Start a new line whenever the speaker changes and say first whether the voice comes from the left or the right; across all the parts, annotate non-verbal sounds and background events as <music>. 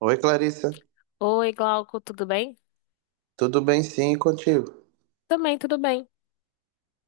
right: Oi, Clarissa.
left: Oi, Glauco, tudo bem?
right: Tudo bem, sim, e contigo?
left: Também, tudo bem.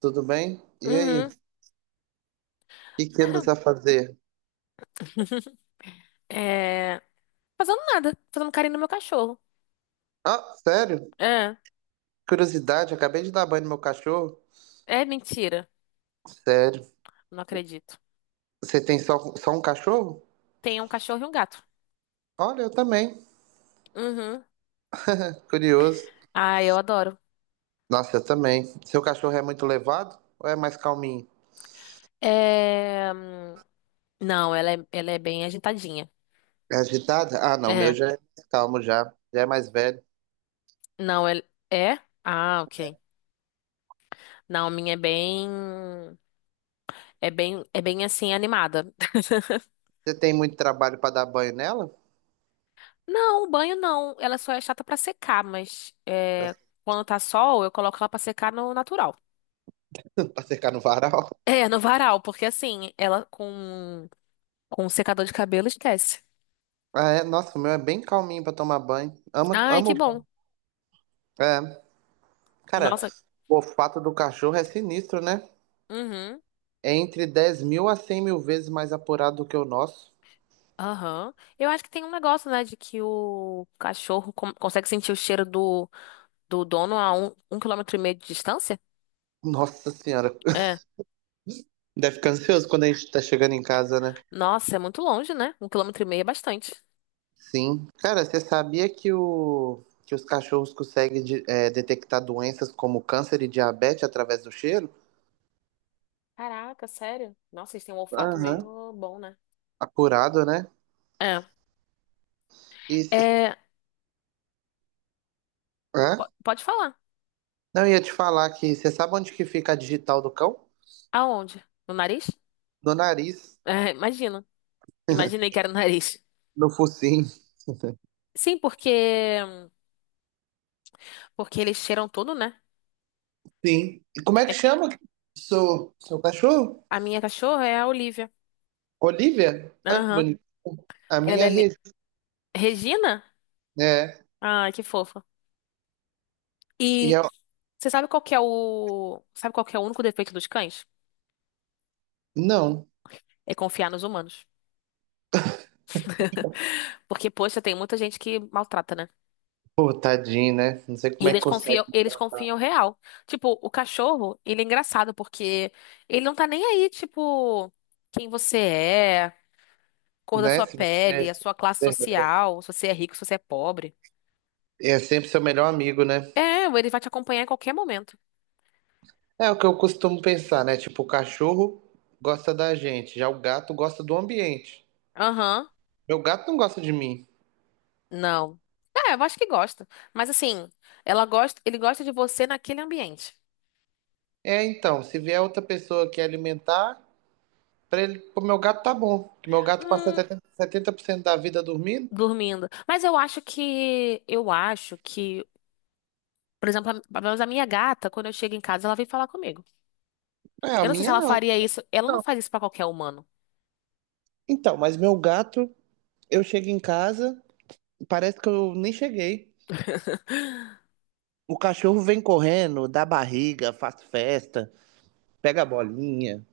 right: Tudo bem? E aí? O
left: Uhum.
right: que que andas a fazer?
left: <laughs> É. Fazendo nada, fazendo carinho no meu cachorro.
right: Ah, sério?
left: É,
right: Curiosidade, acabei de dar banho no meu cachorro.
left: é mentira.
right: Sério?
left: Não acredito.
right: Você tem só um cachorro?
left: Tem um cachorro e um gato.
right: Olha, eu também.
left: Uhum.
right: Curioso.
left: Ah, eu adoro.
right: Nossa, eu também. Seu cachorro é muito levado ou é mais calminho?
left: É... hum, Não, ela é bem agitadinha.
right: É agitado? Ah, não, o meu
left: É.
right: já é mais calmo já. Já é mais velho.
left: Não, ela é? Ah, ok. Não, a minha é bem. É bem assim, animada.
right: Você tem muito trabalho pra dar banho nela?
left: Não, o banho não. Ela só é chata pra secar, mas
right: Pra, <laughs>
left: quando tá sol, eu coloco ela pra secar no natural.
right: pra secar no varal?
left: É, no varal, porque assim, ela com um secador de cabelo esquece.
right: Ah, é? Nossa, o meu é bem calminho pra tomar banho. Amo,
left: Ai, que
right: amo
left: bom.
right: banho. É. Cara,
left: Nossa.
right: o olfato do cachorro é sinistro, né?
left: Uhum.
right: É entre 10.000 a 100.000 vezes mais apurado do que o nosso.
left: Aham. Eu acho que tem um negócio, né, de que o cachorro consegue sentir o cheiro do dono a um quilômetro e meio de distância.
right: Nossa senhora. <laughs>
left: É.
right: Deve ficar ansioso quando a gente tá chegando em casa, né?
left: Nossa, é muito longe, né? 1,5 km é bastante.
right: Sim. Cara, você sabia que, o, que os cachorros conseguem detectar doenças como câncer e diabetes através do cheiro?
left: Caraca, sério? Nossa, eles têm um olfato
right: Aham.
left: mesmo bom, né?
right: Apurado, né?
left: É.
right: E,
left: É,
right: hã?
left: pode falar.
right: Não, eu ia te falar que você sabe onde que fica a digital do cão?
left: Aonde? No nariz?
right: No nariz,
left: É, imagino. Imaginei que era no nariz.
right: no focinho. <laughs>
left: Sim, porque eles cheiram tudo, né?
right: Sim. E como é que
left: É-
right: chama seu cachorro?
left: A minha cachorra é a Olivia.
right: Olivia? Ah, que
left: Aham.
right: bonito. A
left: Ela
right: minha
left: é. li-
right: rede,
left: Regina?
right: né?
left: Ai, que fofa.
right: E
left: E
right: eu...
left: você sabe qual que é o. Sabe qual que é o único defeito dos cães?
right: Não.
left: É confiar nos humanos. <laughs> Porque, poxa, tem muita gente que maltrata, né?
right: Pô, tadinho, né? Não sei
left: E
right: como é que
left: eles
right: consegue,
left: confiam, eles confiam real. Tipo, o cachorro, ele é engraçado porque ele não tá nem aí, tipo, quem você é, cor da
right: né?
left: sua
right: Se
left: pele,
right: você-
left: a sua classe social, se você é rico, se você é pobre.
right: é sempre seu melhor amigo, né?
left: É, ele vai te acompanhar em qualquer momento.
right: É o que eu costumo pensar, né? Tipo, o cachorro gosta da gente, já o gato gosta do ambiente.
left: Aham.
right: Meu gato não gosta de mim.
left: Não. É, eu acho que gosta. Mas assim, ela gosta, ele gosta de você naquele ambiente.
right: É, então, se vier outra pessoa que alimentar, pra ele, pro meu gato tá bom. Que meu gato passa
left: Hum,
right: setenta por cento da vida dormindo.
left: dormindo. Mas eu acho que, por exemplo, pelo menos a minha gata, quando eu chego em casa, ela vem falar comigo.
right: É, a
left: Eu não sei se
right: minha
left: ela
right: não.
left: faria isso. Ela não
right: Não.
left: faz isso pra qualquer humano.
right: Então, mas meu gato, eu chego em casa. Parece que eu nem cheguei. O cachorro vem correndo, dá barriga, faz festa, pega a bolinha,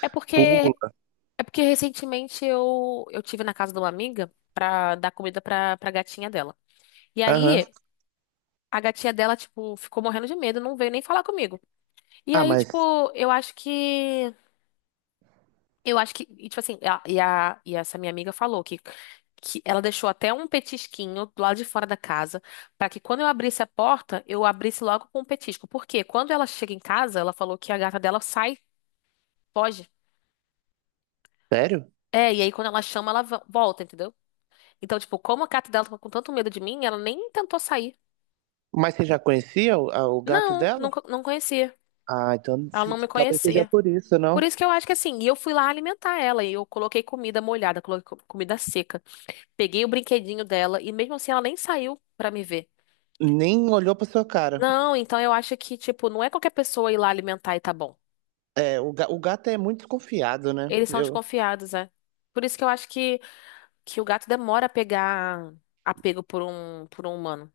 left: É porque,
right: pula.
left: é porque recentemente eu tive na casa de uma amiga pra dar comida pra gatinha dela. E
right: Aham.
left: aí, a gatinha dela, tipo, ficou morrendo de medo, não veio nem falar comigo. E
right: Ah,
left: aí,
right: mas
left: tipo, eu acho que, e, tipo assim, a, e essa minha amiga falou que ela deixou até um petisquinho do lado de fora da casa, pra que quando eu abrisse a porta, eu abrisse logo com um petisco. Porque quando ela chega em casa, ela falou que a gata dela sai, foge.
right: sério?
left: É, e aí quando ela chama, ela volta, entendeu? Então, tipo, como a gata dela tava com tanto medo de mim, ela nem tentou sair.
right: Mas você já conhecia o gato
left: Não,
right: dela?
left: nunca, não conhecia.
right: Ah, então
left: Ela
right: se-
left: não me
right: talvez seja
left: conhecia.
right: por isso,
left: Por
right: não?
left: isso que eu acho que assim, e eu fui lá alimentar ela, e eu coloquei comida molhada, coloquei comida seca. Peguei o brinquedinho dela e mesmo assim ela nem saiu pra me ver.
right: Nem olhou pra sua cara.
left: Não, então eu acho que, tipo, não é qualquer pessoa ir lá alimentar e tá bom.
right: É, o gato é muito desconfiado, né?
left: Eles são
right: Eu,
left: desconfiados, é. Por isso que eu acho que o gato demora a pegar apego por um humano.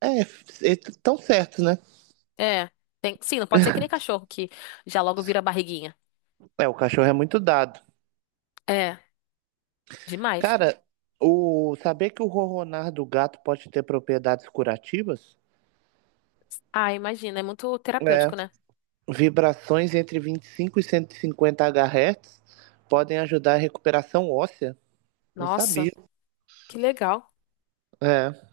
right: é, eles tão certo, né?
left: É. Tem, sim, não pode ser que nem cachorro que já logo vira barriguinha.
right: É, o cachorro é muito dado.
left: É, demais.
right: Cara, o saber que o ronronar do gato pode ter propriedades curativas?
left: Ah, imagina, é muito
right: É,
left: terapêutico, né?
right: vibrações entre 25 e 150 Hz podem ajudar a recuperação óssea. Não sabia.
left: Nossa, que legal.
right: É.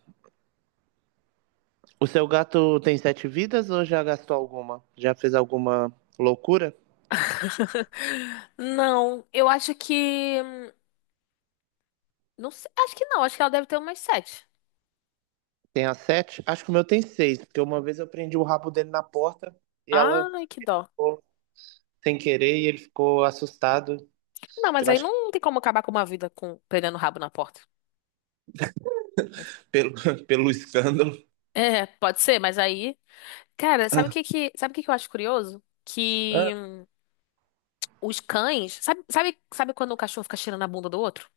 right: O seu gato tem sete vidas ou já gastou alguma? Já fez alguma loucura?
left: <laughs> Não, eu acho que. Não sei, acho que não, acho que ela deve ter umas sete.
right: Tem a sete? Acho que o meu tem seis, porque uma vez eu prendi o rabo dele na porta e ela
left: Ai, que dó.
right: ficou sem querer e ele ficou assustado.
left: Não, mas
right: Eu
left: aí
right: acho que
left: não tem como acabar com uma vida com pegando o rabo na porta.
right: pelo, <laughs> pelo escândalo.
left: É, pode ser, mas aí. Cara, sabe o que que eu acho curioso? Que
right: Ah,
left: os cães. Sabe quando o cachorro fica cheirando a bunda do outro?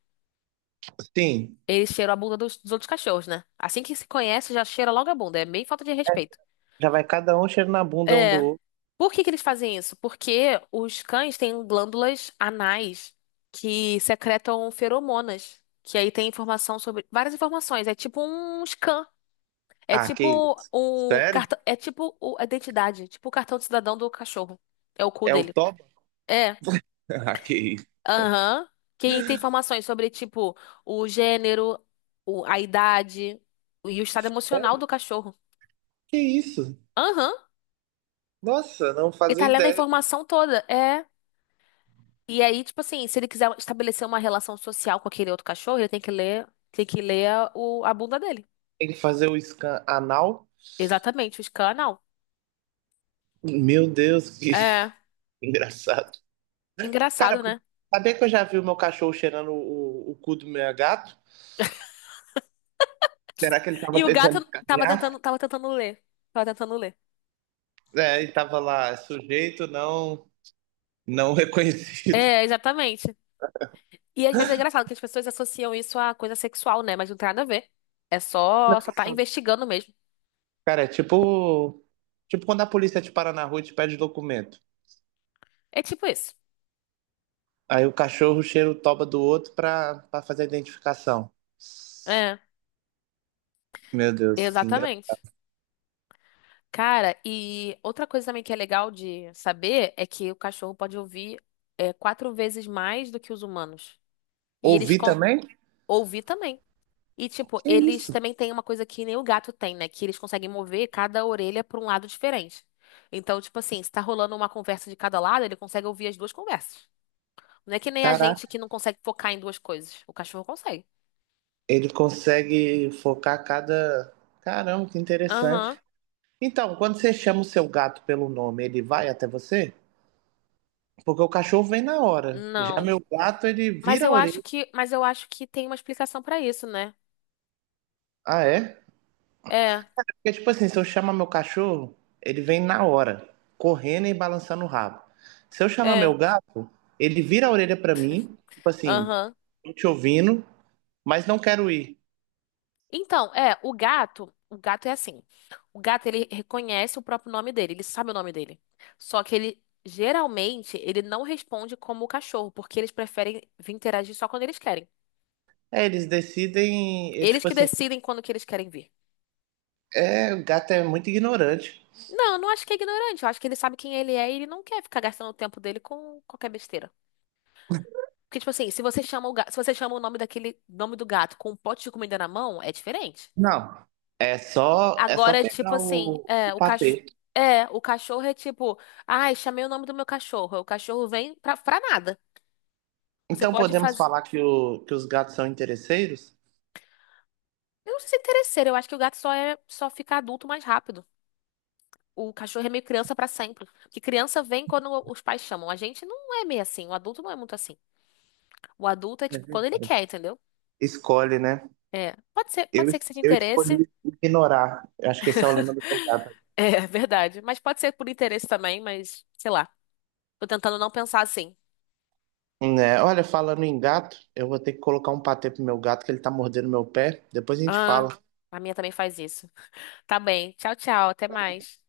right: sim,
left: Eles cheiram a bunda dos outros cachorros, né? Assim que se conhece, já cheira logo a bunda. É meio falta de respeito.
right: já vai cada um cheiro na bunda um do
left: É.
right: outro.
left: Por que que eles fazem isso? Porque os cães têm glândulas anais que secretam feromonas. Que aí tem informação sobre. Várias informações. É tipo um scan. É
right: Ah, que
left: tipo
right: isso.
left: o
right: Sério?
left: cartão, é tipo a identidade, tipo o cartão de cidadão do cachorro. É o cu
right: É o
left: dele.
right: Toba? <laughs>
left: É.
right: Ah, que isso.
left: Aham. Quem tem informações sobre tipo o gênero, a idade e o estado emocional
right: É,
left: do cachorro.
right: que isso?
left: Aham.
right: Nossa, não
left: Ele
right: fazia
left: tá lendo a
right: ideia.
left: informação toda. É. E aí, tipo assim, se ele quiser estabelecer uma relação social com aquele outro cachorro, ele tem que ler a bunda dele.
right: Tem que fazer o scan anal.
left: Exatamente, o canal.
right: Meu Deus, que <laughs>
left: É.
right: engraçado. Cara,
left: Engraçado,
right: mas
left: né?
right: sabia que eu já vi o meu cachorro cheirando o cu do meu gato? Será que ele
left: E
right: tava
left: o gato
right: tentando
left: tava
right: escanear?
left: tentando, tava tentando ler. Tava tentando ler.
right: É, e tava lá, é sujeito não, não <laughs> reconhecido.
left: É, exatamente. E às vezes é engraçado que as pessoas associam isso a coisa sexual, né? Mas não tem nada a ver. É só tá
right: Nossa,
left: investigando mesmo.
right: cara, é tipo, tipo quando a polícia te para na rua e te pede documento.
left: É tipo isso.
right: Aí o cachorro cheira o toba do outro pra, pra fazer a identificação.
left: É,
right: Meu Deus, que engraçado.
left: exatamente. Cara, e outra coisa também que é legal de saber é que o cachorro pode ouvir 4 vezes mais do que os humanos. E eles
right: Ouvi
left: con
right: também?
left: ouvir também. E, tipo,
right: Que
left: eles
right: isso?
left: também têm uma coisa que nem o gato tem, né? Que eles conseguem mover cada orelha para um lado diferente. Então, tipo assim, se tá rolando uma conversa de cada lado, ele consegue ouvir as duas conversas. Não é que nem a gente que
right: Caraca,
left: não consegue focar em duas coisas. O cachorro consegue.
right: ele consegue focar cada. Caramba, que interessante.
left: Aham.
right: Então, quando você chama o seu gato pelo nome, ele vai até você? Porque o cachorro vem na hora. Já meu
left: Não.
right: gato, ele
left: Mas
right: vira a
left: eu acho
right: orelha.
left: que, mas eu acho que tem uma explicação pra isso, né?
right: Ah, é?
left: É,
right: Porque, tipo assim, se eu chamar meu cachorro, ele vem na hora, correndo e balançando o rabo. Se eu chamar
left: é.
right: meu gato, ele vira a orelha pra mim, tipo assim,
left: Aham.
right: tô te ouvindo, mas não quero ir.
left: Então, é, o gato é assim. O gato ele reconhece o próprio nome dele, ele sabe o nome dele. Só que ele geralmente ele não responde como o cachorro, porque eles preferem vir interagir só quando eles querem.
right: É, eles decidem, é,
left: Eles
right: tipo
left: que
right: assim,
left: decidem quando que eles querem vir.
right: é, o gato é muito ignorante.
left: Não, eu não acho que é ignorante. Eu acho que ele sabe quem ele é e ele não quer ficar gastando o tempo dele com qualquer besteira. Porque, tipo assim, se você chama o gato, se você chama o nome daquele nome do gato com um pote de comida na mão, é diferente.
right: Não, é só
left: Agora, tipo
right: pegar
left: assim,
right: o
left: é, o cachorro.
right: patê.
left: É, o cachorro é tipo, ai, chamei o nome do meu cachorro. O cachorro vem pra nada. Você
right: Então
left: pode
right: podemos
left: fazer.
right: falar que, o, que os gatos são interesseiros?
left: Eu não sei se é interesseiro, eu acho que o gato só fica adulto mais rápido. O cachorro é meio criança pra sempre. Porque criança vem quando os pais chamam. A gente não é meio assim, o adulto não é muito assim. O adulto é tipo quando ele
right: Uhum.
left: quer, entendeu?
right: Escolhe, né?
left: É,
right: Eu,
left: pode ser que seja
right: eu
left: interesse.
right: escolhi ignorar. Eu acho que esse é o lema do meu gato.
left: <laughs> É verdade. Mas pode ser por interesse também, mas sei lá. Tô tentando não pensar assim.
right: Né? Olha, falando em gato, eu vou ter que colocar um patê pro meu gato, que ele tá mordendo meu pé. Depois a gente
left: Ah,
right: fala.
left: a minha também faz isso. Tá bem. Tchau, tchau. Até mais.